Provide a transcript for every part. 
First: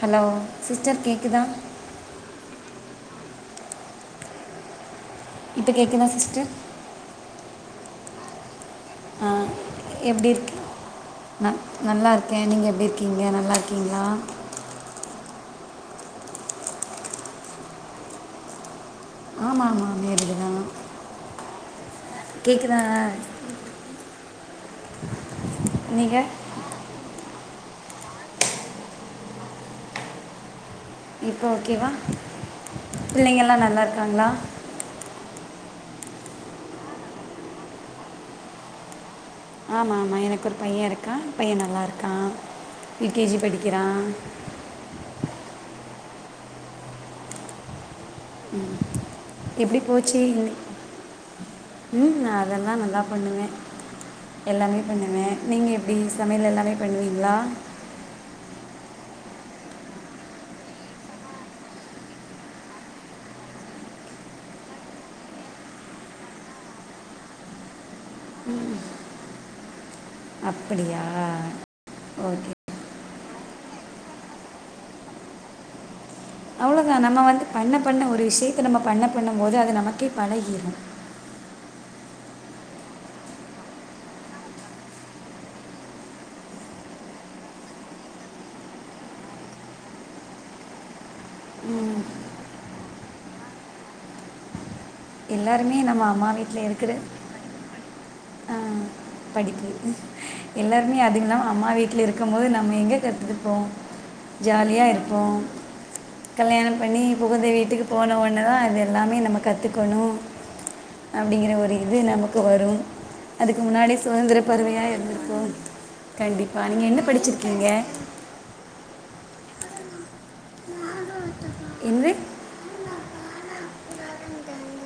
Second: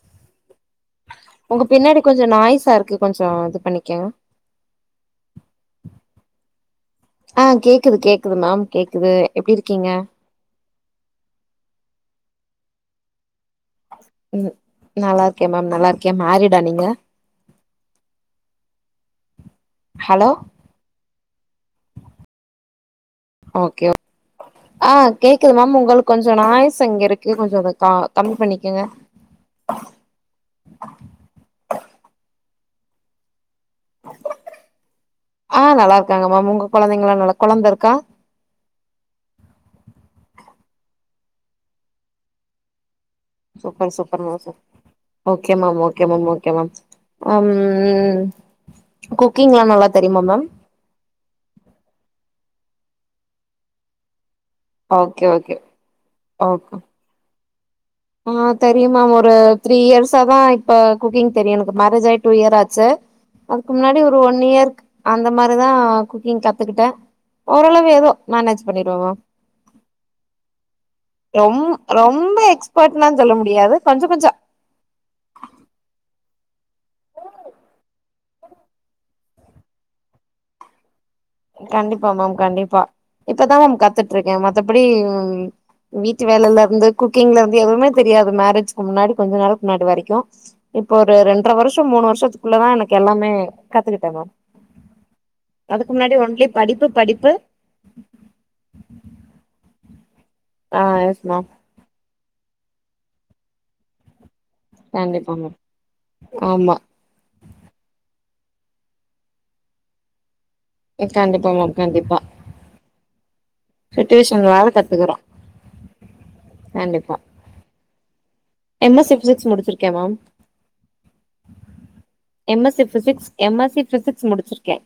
Hello sister கேக்குதா ஒங்க பின்னாடி கொஞ்ச நாய்ஸாருக்கு கொஞ்சொ இது பண்ணிக்கங் இப்ப கேக்குதா சிஸ்டர் அ கேக்குது கேக்குது மேம் கேக்குது எப்டி இருக்கீங்க ந நல்லாருக்கே நீங்க எப்டிருக்கீங்க நல்லாருக்கீங்களா ம் நல்லாருக்கே மேம் நல்லாருக்கே மேரீடா நீங்க ஆமா ஆமா ஹலோ மேரீடுதா கேக்குதா ஓகே அ கேக்குது மேம் ஒங்களுக் நீங்கள் கொஞ்சொ நாய்ஸ் அங்கருக்கு கொஞ்சொ வக் தா கம்மி பண்ணிக்கங்க இப்ப ஓகேவா பிள்ளைங்கலா நல்லாருக்காங்களா ஆ நல்லாருக்காங்க மேம் ஒங்க கொழந்தைங்களா நல்லா கொழந்தருக்கா ஆமா ஆமா எனக்கொரு பைய இருக்கா பைய நல்லாருக்கா ப்ரீ கே ஜி படிக்கிறா சூப்பர் சூப்பர் மேம் சூப் okay ma'am okay ma'am okay ma'am ம் குக்கிங்லா எப்படி நல்லா போச்சு தெரியுமா மேம் இன்னைக்கு? ம் அதெல்லா நல்லா பண்ணுவ எல்லாமே பண்ணுவ ஓகே ஓகே நீங்க எப் ப்டி சமையல் எல்லாமே பண்ணுவீங்களா அ தெரியு மேம் ஒரு த்ரீ இயர்ஸாதா இப்ப குக்கிங் தெரியு எனக்கு மேரேஜாய் டூ இயர் ஆச்சு அதுக்கு முன்னாடி ஒரு ஒன் இயர்க் அந்த மாரிதா குக்கிங் கத்துக்கிட்ட ஓரளவு எதோ மேனேஜ் பண்ணிருவ மேம் அப்படியா ரொம் ரொம்ப ஓகே எக்ஸ்பர்ட்னா சொல்ல முடியாது கொஞ்ச கொஞ்சொ அவ்வளோதா நம்ம வந்து பண்ண பண்ண ஒரு விஷயத்த நம்ம பண்ண பண்ணம்போது அது நமக்கே பழகிரு கண்டிப்பா மேம் கண்டிப்பா இப்பதா மேம் கத்துட்ருக்கே மத்தபடி வீட்டு வேலைலர்ந்து குக்கிங்லர்ந்து எதுவுமே தெரியாது மேரேஜ்க்கு முன்னாடி கொஞ்ச நாளக் முன்னாடி வரைக்கு இப்ப ஒரு ரெண்ட்ரை வருஷம் மூணு வருஷத்துக்குள்ளதா எனக்கு எல்லாமே கத்துக்கிட்ட மேம் எல்லாருமே அதுக்கு நம்ம முன்னாடி அம்மா ஒன்லி வீட்ல படிப்பு இருக்குற படிப்பு ஆ படிப்பு ஆ எல்லாருமே எஸ் அதுங்கலா மேம் அம்மா வீட்ல இரு க்கும் போது நம்ம எங்க கத்ருப்போ ஜாலியா இருப்போ கண்டிப்பா மேம் கல்யாண ஆமா பண்ணி புகுந்த வீட்டுக்கு போன ஒன்னதா அது எல்லாமே நம்ம கத்துக்கணு கண்டிப்பா அப்டிங்கிற மேம் ஒரு இது கண்டிப்பா நமக்கு வரு அதுக்கு முன்னாடி சுதந்திர சுச்சுவேஷன் வேற பறவையா கத்துக்குறோ இருந்திருப்போ கண்டிப்பா நீங்க என்ன படிச்சிருக்கீங்க என்ன சப்ஜெட்ஸ் முடிச்சிருக்கே மேம் என்னது M S C physics M S C physics முடிச்சிருக்கே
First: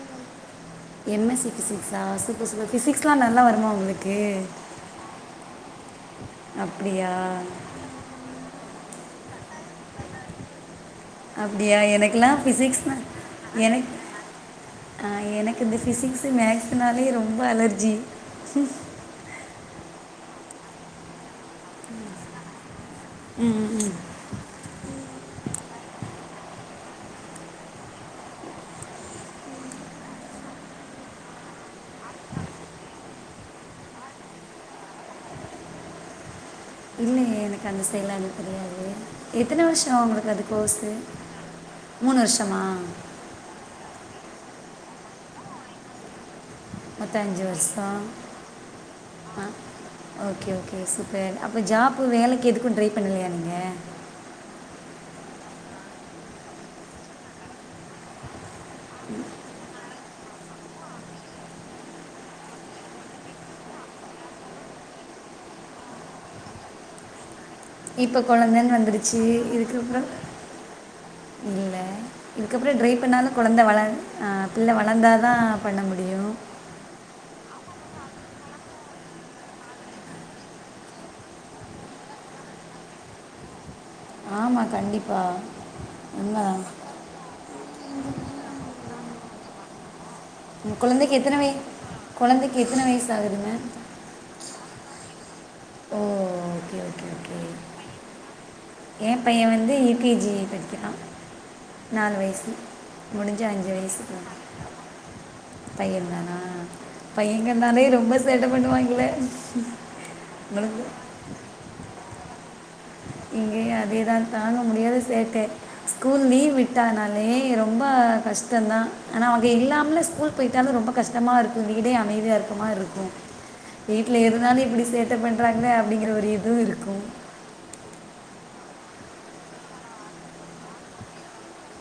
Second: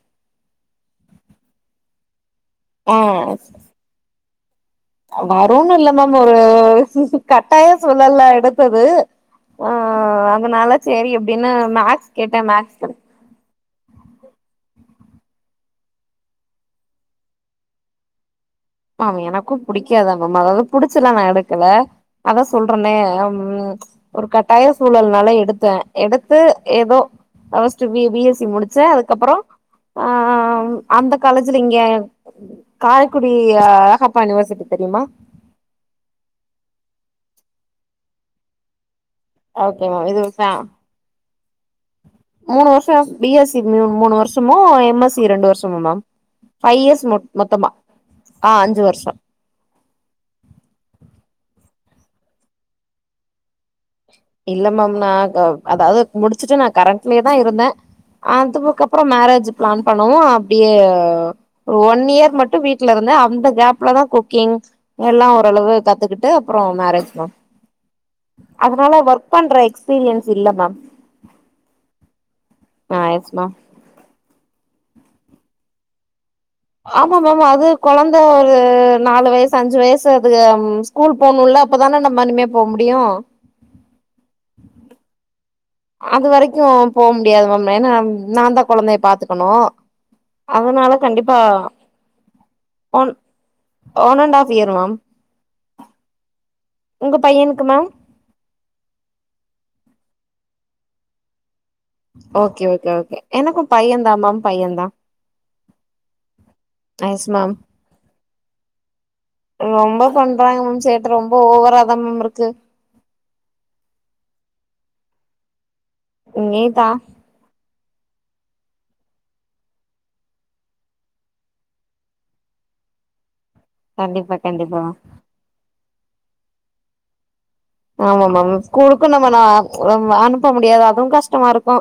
எம் எஸ் சி ஃபிசிக்ஸா சூப்பர் சூப்பர் ஆ ஃபிசிக்ஸ்லா நல்லா வருமா ஒங்ளுக்கு வரூனு இல்ல மேம் ஒரு கட்டாய த்துல்லால எடுத்தது அ அதுனால சேரி எப்டினா மேக்ஸ் கேட்ட மேக்ஸ் கெடைக் அப்ப எனக் அ எனக்கு இந்த ஃபிசிக்ஸு மேக்ஸுனாலே ரொம்ப அலர்ஜி மேம் எனக்கு புடிக்காதுதா மேம் அதாவது புடிச்சுலா நா எடுக்கல அதா சொல்றனே கம்மி ஒரு கட்டாய சூழல்னால எடுத்த எடுத்து ஏதோ அ first B B S C முடிச்ச அதுக்கப்பறோ அ அ அ ம் அந்த காலேஜ்ல இங்க காரைக்குடி இ அ அழகப்பா யூனிவசிட்டி தெரியுமா இல்லயே எனக்கு அந்த சைடுல்லா எனக்கு தெரியாதே எத்தன ஓகே வருஷோ மேம் இது உங்களுக்கு அது ஃபே கோர்ஸு மூணு வருஷமா பி எஸ் சி மூ மூணு வருஷமு எம் எஸ் சி ரெண்டு வருஷமு மேம் ஃபை இயர்ஸ் மொத்தம் மொத் மொத்தமா அ அஞ்சு வருஷோ அ ஓகே ஓகே சூப்பர் அப்ப ஜாப்பு வேலைக்கு எதுக்கு ட்ரை பண்ணலையா நீங்க இல்ல மேம் நா கவ் அதாவது முடிச்சுட்டு நா கரண்ட்லயே தா இருந்தே அதுவுக்கு அப்றோ மேரேஜ்ஜு பிளான் பண்ணவு அப்டியே ஒன் இயர் மட்டு வீட்ல இருந்தே அந்த கேப்லதா குக்கிங் எல்லா ஓரளவு கத்துக்கிட்டு அப்றோ மேரேஜ் மேம் இப்ப கொழந்தன்னு அதனால வந்துருச்சு ஒர்க் பண்ற இதுக்கப்றோ எக்ஸ்பீரியன்ஸ் இல்ல மேம் இல்ல இதுக்கப்றோ ட்ரை ஆ பண்ணாலு எஸ் மேம் கொழந்த வள அ பிள்ள வளந்தாதா பண்ண முடியு ஆமா மேம் அது கொழந்த ஒரு நாலு வயசு அஞ்சு வயசு அதுக ம் ஸ் கூல் போனுல்ல அப்பதான நம்ம இனிமே போ முடியு ஆமா கண்டிப்பா அது வரைக்கு போ முடியாது மேம் ஏனா நா தா கொழந்தைய பாத்துக்கனோ ம் கொழந்தைக்கு எத்தன வய் கொழந்தைக்கு எத்தன வயசு ஒன் ஆகுதுங்க one and half year ma'am ஓ ஓகே உங்க பையனுக்கு மேம் எ பையே வந்து யூ கே ஜி படிக்கிறா நாலு வயசு ஓகே ஓகே ஓகே முடிஞ்சு எனக்கு அஞ்சு வயசு பையன் தா மேம் பையன் தா பையந்தானா எஸ் மேம் பையேங்கனாலேயு ரொம்ப சேட்ட பண்ணுவாய்ங்களே ரொம்ப பண்றாங்க மேம் உங்களுக்கு சேட்ட ரொம்ப ஓவரா தா மேம் இருக்கு இங்கயு அதேதா தாங்க முடியாத சேட்ட ஸ்கூல் லீவ் இங்கேயுதா விட்டானா லே ரொம்ப கஷ்டந்தா ஆனா அவுங்க இல்லாமலு ஸ்கூல் போய்ட்டாலு ரொம்ப கஷ்டமா இருக்கு வீடே அமைதியா இருக் க மா ருக்கு வீட்ல கண்டிப்பா இருந்தாலு கண்டிப்பா இப்டி சேட்டப் பண்றாங்ளே அப்டிங்ற ஒரு இதுவு இருக்கு ஆமா மேம் ஸ்கூலுக்கு நம்ம ந அனுப்ப முடியாது அதுவு கஷ்டமாருக்கு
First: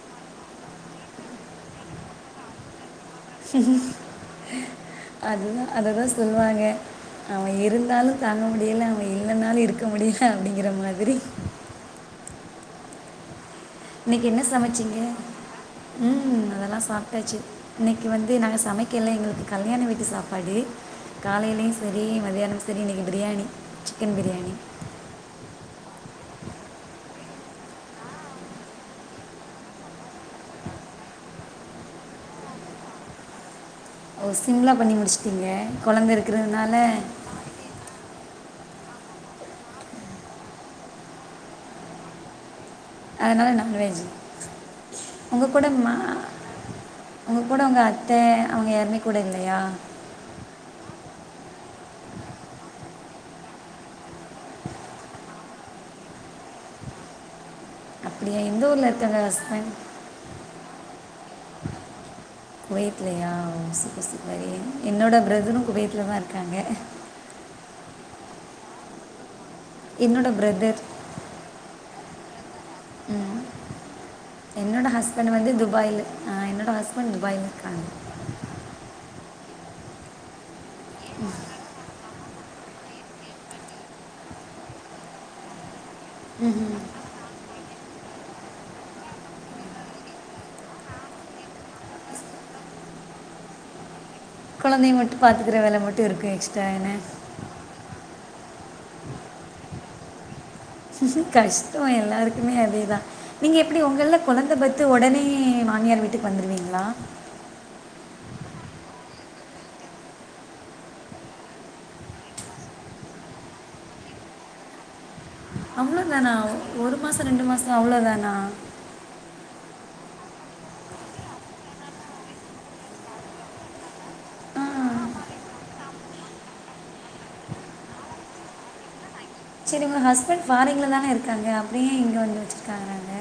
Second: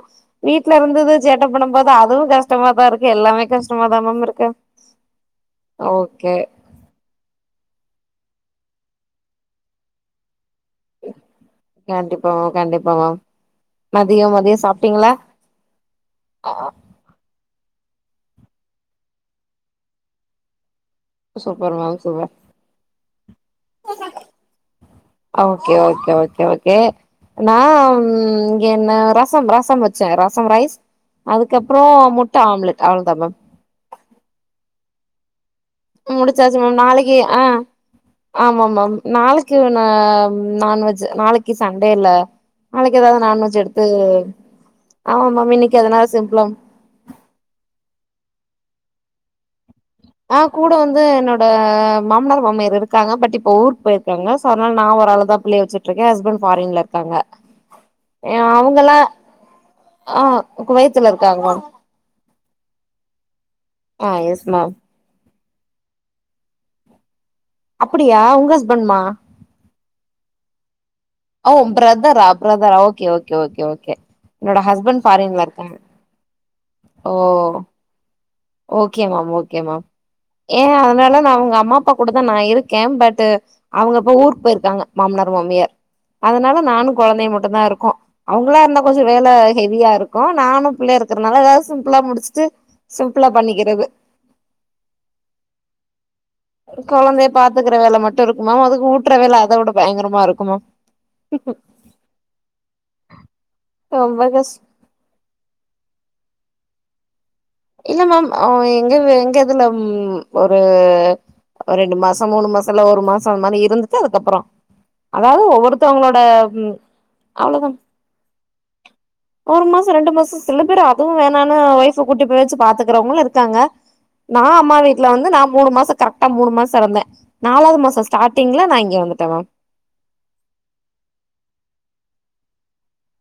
வீட்லருந்தது சேட்ட பண்ணு போது அதுவு கஷ்டமா தா இருக் கு எல்லாமே கஷ்டமா தா மேம் இருக்கு ஓகே அவ இருந்தாலு தாங்க முடியல அவ இல்லன்னாலு இருக்க முடில அப்டிங்குற மாதிரி கண்டிப்பா மேம் கண்டிப்பா மேம் மதியோ இன்னக்கி என்ன மதியோ சமச்சிங்க சாப்ட்டீங்களா ம் அதெல்லா சாப்ட்டாச்சி இன்னக்கி வந்து நாங்க சமைக்கல எங்களுக்கு கல்யாண வீட்டு சாப்பாடு காலைலயு சூப்பர் மேம் செரி சூப்பர் மதியானமு சக் செரி இன்னிக்கு பிரியாணி சிக்கன் பிரியாணி அ ஓகே ஓகே ஓகே ஓகே நா ம் இங்க என்ன ரசம் ரசம் வச்சே ரசம் ரைஸ் அதுக்கப்றோ முட்ட ஆம்லெட் அவ்ளோ தா மேம் ஓ சிம்ளா பண்ணி முடிச்சுட்டிங்க முடிச்சாச்சு மேம் நாளைக்கி அ ஆமா மேம் நாளைக்கி இவன்ன ம் நான்வெஜ்ஜு நாளைக்கி சன்டே ல நாளைக்கி எதாது நான்வெஜ் எடுத்து ஆமா மேம் இன்னிக்கி அதனால சிம்புளா உங்க கூட உங்க அத்த அவுங்க யாருமே கூட இல்லயா அ கூட வந்து என்னோட மாமனார் மாமியார் இருக்காங்க பட் இப்ப ஊருக்கு போயிருக்காங்க சோ அதனால நா ஒராளு தா பிள்ளைய வச்சுட்டுருக்கே ஹஸ்பன்ட் ஃபாரின்ல இருக்காங்க அப்படியா எ எந்த ஊரில் அவுங்கல்லா இருக்காங்க ஹஸ்பண்ட் ஆ உ குவையத்துல இருக்காங்க மேம் குவெட்லயா செரி ஆ எஸ் சிப்பாரே மேம் என்னோட பிரதரு குவெட்லதா இருக்காங்க அப்டியா உங்க ஹஸ்பண்டுமா என்னோட ப்ரதர் ஓ ப்ரதரா ப்ரதரா ஓகே ஓகே ம் ஓகே ஓகே என்னோட ஹஸ்பண்ட் வந்து துபாய்ல அ என்னோட ஹஸ்பண்ட் துபாய்ல ஓ இருக்காங்க ஓகே மேம் ஓகே மேம் ஏ அதனால நா அவங்க அம்மா அப்பா கூட தா நா இருக்கே பட்டு அவங்க இப்ப ஊருக்கு போயிருக்காங்க மாமனார் மாமியார் அதனால நானு கொழந்தையு மட்டு தா இருக்கோ அவங்களா இருந்தா கொஞ்சோ வேல ஹெவியா இருக்கு நானு பு ள்ளயு இருக்கிறனால ஏதாவது சிம்பிளா முடிச்சுட்டு சிம்பிள் லா பண்ணிக்கிறது கொழந்தைய மட்டு பாத்திக்கற வேல மட்டு இருக்கு கொழந்தைய பாத்துக்கற வேல மட்டு இருக்கு மேம் அதுக்கு ஊட்டுற வேல அத விட பயங்கரமா இருக்கு மேம் கஷ்டோ எல்லாருக்குமே அதேதா நீங்க எப்டி ஒங்கள்ள ரொம்ப கஷ் கொழந்த பெ த்த ஒடனே மாமியார் வீட்டுக்கு வந்துருவீங்களா இல்ல மேம் எங்க எங்க இதுல ஒரு ஒரு ரெண்டு மாசோ மூணு மாசோ இல்ல ஒரு மாசோ அது மாரி இருந்துட்டு அதுக்கப்பறோ அதாவது ஒவ்வொருத்தவங்களோட அவ்வளோதானா ஒரு மாதம் ரெண்டு அவ்ளோதா மாதம் அவ்வளோதானா ஒரு மாசோ ரெண்டு மாசோ சில பேர் அதுவு வேணான்னு ஒய்ஃப கூட்டி ப்ப வச்சு பாத்துக்கறவங்களு இருக்காங்க நா ஆ அம்மா வீட்ல வந்து நா மூணு மாசோ கரெக்டா மூணு மாசோ இருந்தே நாலாவது மாச ஸ்டார்டிங்ல நா இங்க வந்துட்ட மேம் செரி உங்க ஹஸ்பண்ட் ஃபாரிங்ளதானே இருக்காங்க அப்றோ ஏ இங்க வந்து வச்சுருக்காங்க அங்க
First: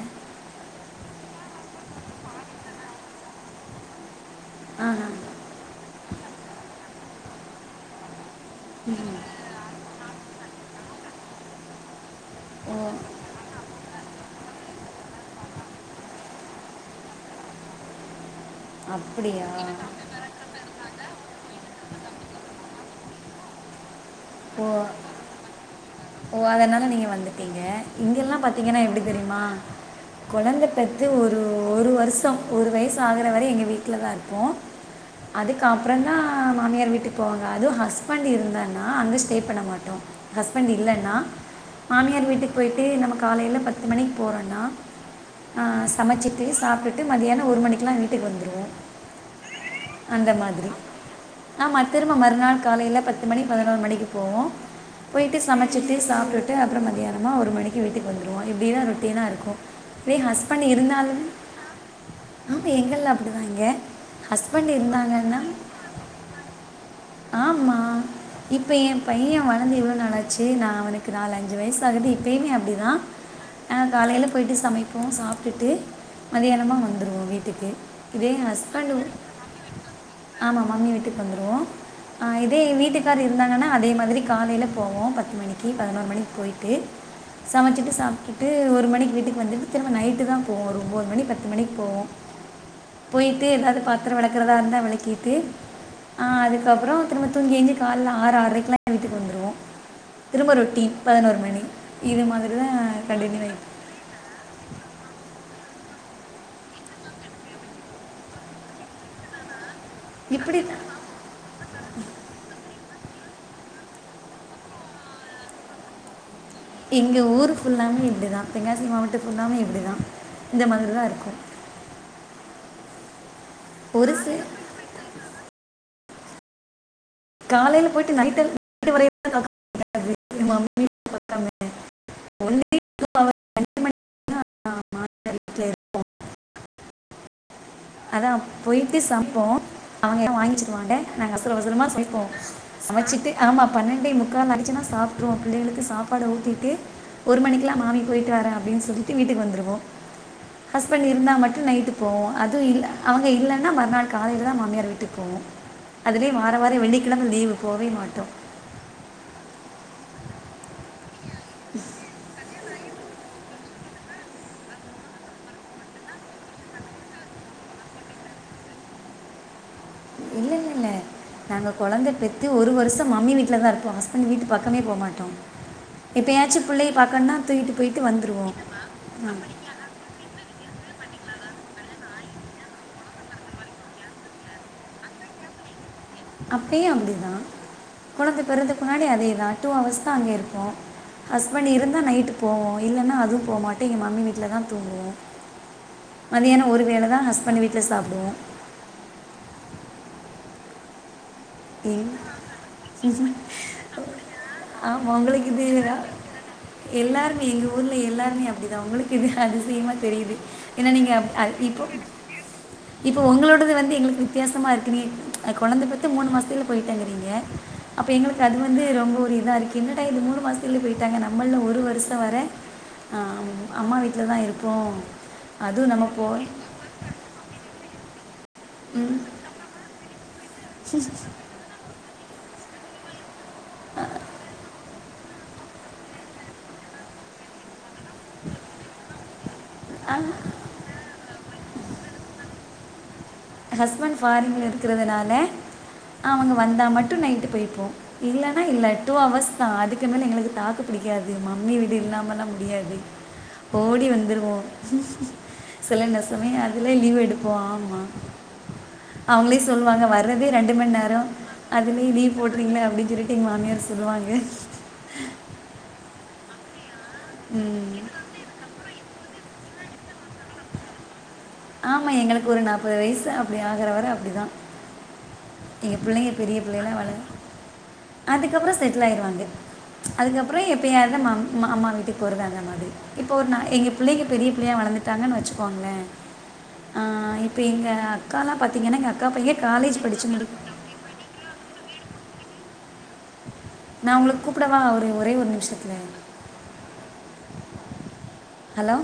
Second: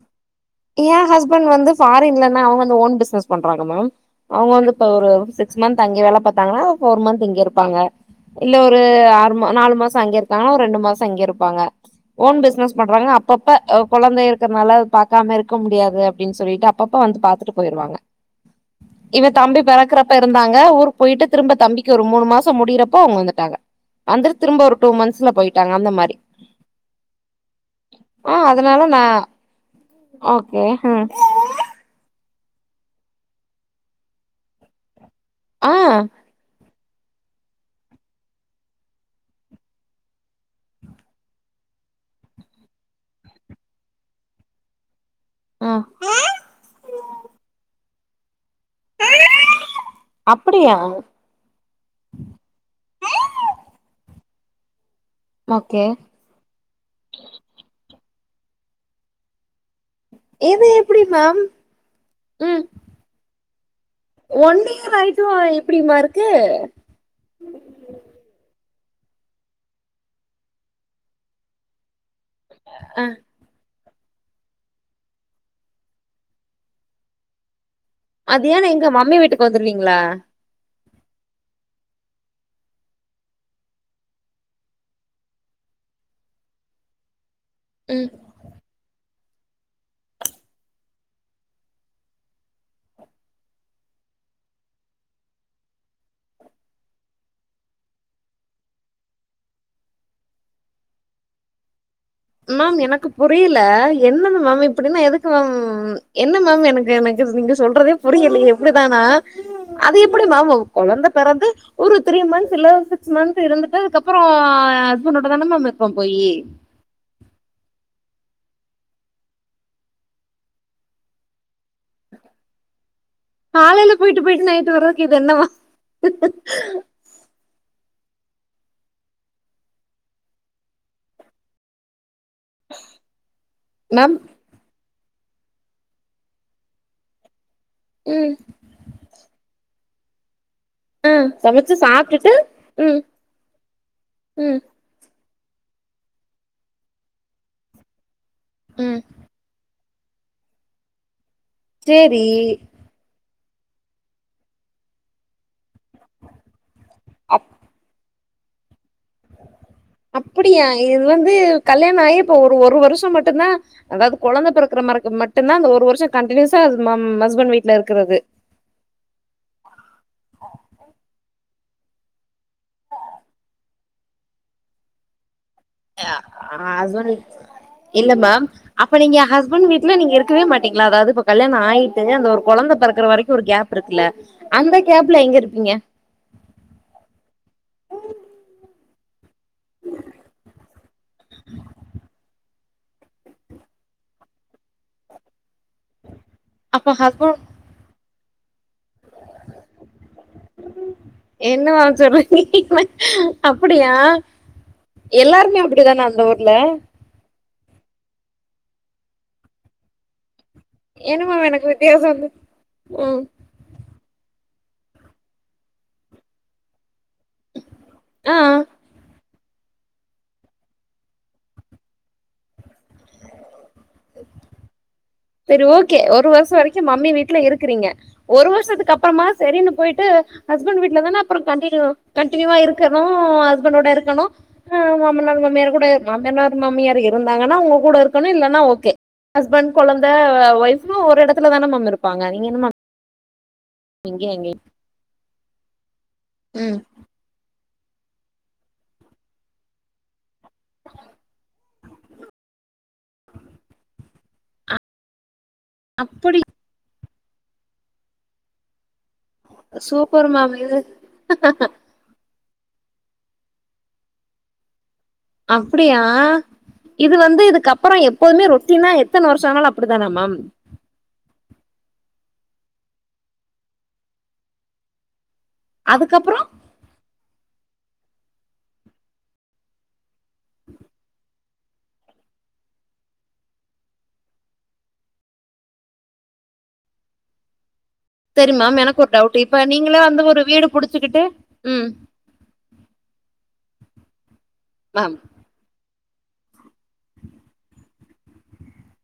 எ ஹஸ்பண்ட் வந்து ஃபாரின்லன்னா அவங்க வந்து ஓன் பிசினஸ் பண்றாங்க மேம் அவங்க வந்து இப்ப ஆஹா ஒரு சிக்ஸ் மந்த் அங்கே வேல பாத்தாங்கன்னா ஃபோர் மந்த் இங்க இருப்பாங்க இல்ல ஒரு ம். ஆறு மா நாலு மாசோ அங்கே இருக்காங்கன்னா ஒரு ரெண்டு மாசோ இங்க இருப்பாங்க ஓன் ஓ பிஸ்னஸ் பண்றாங்க அப்பப்ப கொழந்தை இருக்கறனால க்காம இருக்க முடியாது அப்டின்னு சொல்லிட்டு அப்பப்ப வந்து பாத்துட்டு போயிருவாங்க இவ அப்படியா தம்பி பெறக்கற அப்ப இருந்தாங்க ஊருக்கு போயிட்டு திரும்ப தம்பிக்கு ஒரு மூணு மாசோ முடியிறப்போ அவங்க வந்துட்டாங்க வந்துட்டு திரும்ப ஓ ஒரு டு மன்த்ஸ்ல போயிட்டாங்க அந்த மாரி ஓ அதனால நீங்க வந்துடிங்க இங்கல்லா ஆ பாத்தீங்கன்னா அதனால எப்டி நா தெரியுமா கொழந்த ஓகே பெத்து ம் ஒரு ஒரு வருஷோ ஒரு வயசு ஆகுற வரை எங்க வீட்ல தா இருப்போ அதுக்கு ஆ அப்பறோ தா மாமியார் வீட்டுக் போவாங்க அதுவு ஹஸ்பண்ட் இருந்தான்னா அங்க ஸ்டே பண்ண மாட்டோ ஹஸ்பண்ட் இல்லன் நா மாமியார் வீட்டுக்கு போயிட்டு நம்ம காலையில பத்து மணிக்கு போறோனா ஆ சமச்சிட்டு சாப்பிட்டுட்டு மதியியானோ ஒருமணிகெல்லா வீட்டுக்கு வந்துருவோ அந்த மாதிரி அப்படியா ஆமா திரும்ப மறுநாள் காலையையில பத்து மணி பதினொரு மணிக்கு போவோ போயிட்டு சம ஓகே சாப்டுட்டு அப்றோ மத்தியானமா ஒரு மணி வீட்டுக்கு வந்துடுவோ இப்டிதா ரொட்டினா இருக்கோ வே ஹஸ்பண்ட் இது எப்டி இருந்தாலும் மேம் ஆமா எங்கல்ல அப்பிடிதா இங்க ஒன்டே ரைட்டு இப்டியுமா இருக்கு ஆமா இப்ப எ பைய வளந்து எவ்ளோ நாள் ஆச்சு செரி நா அவனுக்கு நாலு அஞ்சு வயசு ஆகுது இப்பமே அப்டிதா அ ஆ காலையில போய்ட்டு சமைப்போ சாப்பிடுட்டு மதியானம வந்துடுவோ வீட்டுக்கு இதே மத்தியானோ எங்க மம்மி வீட்டுக்கு வந்துருவீங்களா ஆமா மம்மி வீட்டுக்கு வந்துருவோ ஆ இதே வீட்டுக்கார் இருந்தாங்கன்னா அதே மாதிரி காலையில போவோ பத் பத்து மணிக்கு பதினோரு மணிக்கு போய்ட்டு சமைச்சிட்டு ம் சாப் ட்டு ஒரு மணிக்கு வீட்டுக்கு வந்துட்டு திரும்ப நைட்டு தா போவோ ஒரு ஒம்பது மணி பத்து மணிக்கு போவோ பொய்ட்டு ஏதாது பாத்திர வெளக்குறதா இருந்தா வெளக்கிட்டு ஆ அதுக்கப்பற திரம்ப தூங்கீஏஞ்சி கால்ல ஆறு ஆரைக்குல எ வீட்டுக்கு வந்துருவோ திரும்ப ரொட்டீன் பதினோரு மணி இது மாரிதா கண்டின்யூ ஆய்ட்ருக் என்னன்ன மேம் இப்டின்னா எதுக்கு மேம் என்ன மேம் எனக்கு எனக்கு நீங்க சொல்றதே புரியிலயே இப்டிதானா அது எப்டிமேம் உ இப்படி தான் கொழந்த பெறந்து ஒரு த்ரீ மந்த்ஸ் இல்ல சிக்ஸ் மந்த் இருந்துட்டு அதுக்கப்பற ஹஸ்பண்டோடதன மேம் இருப்பபோயி இங்க ஊருஃபுல்லாமே இப்டிதா தெங்காசி மாவட்ட ஃபுல்லாமே இப்டிதா இந்தமாரி தாஇர்க்கூ காலைல ஒரு பொயிட்டு சில பொயிட்டு நைட்டு வர்றதுக்கு இது என்னவ காலையில போய்ட்டு நைட்டு எதுக் நைட்டுவரயே பார்க்காம ஒன்லி டூ ஹவர் ரெண்டு மணி மேம் தான் மாநில வீட்டில் இருப்போம் அதா ம் போயிட்டு சம்ப்போ அவங்க எல்லா வாங்கிச்சு வாண்ட ம் நாங்க அவசர சமைச்சு அவசரமா சமப்போ சாப்ட்டுட்டு ம் சமைச்சிட்டு ஆம்மா பன்னெண்டை முக்கால் ம் அடிச்சுன்னா சாப்பிட அப்ரொ பிள்ளைகளுக்கு சாப்பாடு ஊத்திட்டு ஒரு மணிக்ல்லா மாவி பொயிட்டுவர அப்டின்னு ம் சொல்லிட்டு வீட்டுக்கு வந்துருவோ ஹஸ்பண் இருந்தா மட்டு நைட்டு போவோ சரி. அது இல்ல அவுங்க இல்லன்னா மறுநாள் காலைலதா மாமியார் வீட்டுக்கு போவோ அதுலே வார வார வெள்ளிக்கிழம அப் லீவு போவே மாட்டோ அப்புடியா இது வந்து கல்யாணஆயி இப்ப ஒரு ஒரு வருஷமட்டுந்தா அதாவ்து கொழந்த பிறக்கற மரக்கு மட்டுந்தா அந்த ஒரு வருஷ கண்டடின்யூஸா அது மாம் ஹஸ்பண்ட் வீட்ல இருக்கறது இல்லலல் இல்ல நாங்க கொழந்த பெத்து ஒரு வருஷொ மம்மி வீட்டில தா இருப்போ ஹஸ்பண் வீட்டு பக்கமே போமாட்டோ ஆ ஹஸ்பண்ட் வீட் தூக்கிட்டு போயிட்டு இல்ல மேம் வந்துடுவோம் அப்ப நீங்க ஆ ஹஸ்பண் வீட் ல நீங்க இருக்கவே மாட்டீங்களா அதாவ்து இப்ப கல்யாண ஆயிட்டு அந்த ஒர் கொழந்த பிறக்கற வரைக்கு ஒரு கேப் இருக்குல்ல அந்த கேப்ல எங்கருப்பீங்க அப்பயு அப்டிதா கொழந்த பெறதுக்கு முன்னாடி அதேதா டூ அஹவர்ஸ் தா அங்கேருப்போ ஹஸ்பண்ட் இருந்தா நைட்டு போவோ இல்லன்னா அது போமாட்டே எங்க மம்மி வீட்லதா தூங்குவே மதியானொ ஒரு வேல தா ஹஸ்பண்ட் வீட்டுல சாப்டுவோ என்ன மேம் சொல்றீ அப்புடியா எல்லார்மே அப்புடிதானா அந்த ஊர்ல்ல எல்லார்மே எங்க ஊர்ல்ல எல்லார்மே அப்டிதா உங்களுக்கு இது அதிசியமா தெரியுது என்னா நீங்க என்ன அப் மேம் அது எனக்கு இப்போ வித்தியாசோ வந்து இப்போ ம் ஒங்களோடது வந்து எங்களுக்கு வித்தியாசமாருக்கு நீ அ கொழந்த பெத்து மூணு மாசத்துல போயிட்டாங்கறீங்க அப்ப ஆ எங்களுக்கு ஆ அது வந்து ரொம்ப ஒரு இதாருக்கு என்னடா இது மூணு மாசத்துலே போயிட்டாங்க நம்மள்ள ஒரு வருஷொவர அ அம்மாவீட்ல தா இருப்போ செரி ஓக்கே ஒரு வருஷ வரைக்கு மம்மி வீட்ல இருக்கிறீங்க ஒரு வருஷத்துக்கு ம். அப்புறமா சரின்னு போய்ட்டு ஹஸ்பண் வீட்லதான அப்புற கண்டினியூ கண்டினியூவா இருக்கணு ஹஸ்பண்டோட ஆ, இருக்கணு ஆ மாமனார் மாமியார் கூட மாமனார் மாமியார் இருந்தாங்கன்னா அவுங்க கூட இருக்கணு இல்லன்னா ஓக்கே ஹஸ்பண் கொழந்த ஆ. ஒய்ஃவ் ஒரு எடத்துல தானமேம் இருப்பாங்க நீங்க என்ன மேம் ஹஸ்பண் இங்கயு ஃப்பாரின் அங்கயு இருக்கிறதுனால அவங்க ம் வந்தா மட்டு நைட்டு பொய்போ இல்லன்னா இல்ல டூ அவஹர்ஸ் தா அதுக்கு மேல எங்களுக்கு தாக்கு பிடிக்காது மம்மி வீடு இல்லாமல்லா முடியாது ஓடி வந்துருவோ சில அப்படி நிசமே அதுலே லீவ் எடுப்போ ஆம்மா அவுங்களே சொல்வாங்க சூப்பர் வரத்தே மேம் ரெண்டு இது மண்நேரொ அதுலியு லீவ் போட்றீங்ளா அப்டின் சொல்லிட்டு எங் மாமியார் சொல்லுவாங்க அப்புடியா இது வந்து இதுக்குப்புற எப்போதுமே ரொட் ட்டீனா எத்தன வர்ஷோ ஆனாலு அப்டிதானா மேம் ஆமா எங்களுக்கு ஒரு நாற்பது வயசு அப்டி ஆகுற வர அப்டிதா எங்க பிள்ளைங்க அதுக்கப்புறோ பெரிய பிள்ளைங்ளா வளர அதுக்கப்பற செட்டில் ஆயிடுவாங்க அதுக்கப்பற எப்பயாத மம் அம்மா வீட்டுக்கு போறது அந்த மாரி இப்ப ஒரு நா எங்க பிள்ளைங்க பெரிய பிள்ளையா வளந்துட்டாங்கன்னு வச்சுக்கோங்ளே ஆ இப்ப எங்க செரி மேம் எனக்கு ஒரு டவுட்டு இப்ப நீங்களே வந்து ஒரு முடி வீடு புடிச்சுக்கிட்டு ம் நா உங்களுக்கு கூப்டவா ஆ ஒரு ஒரே ஒரு நிம்ஷத்தில ஹலோ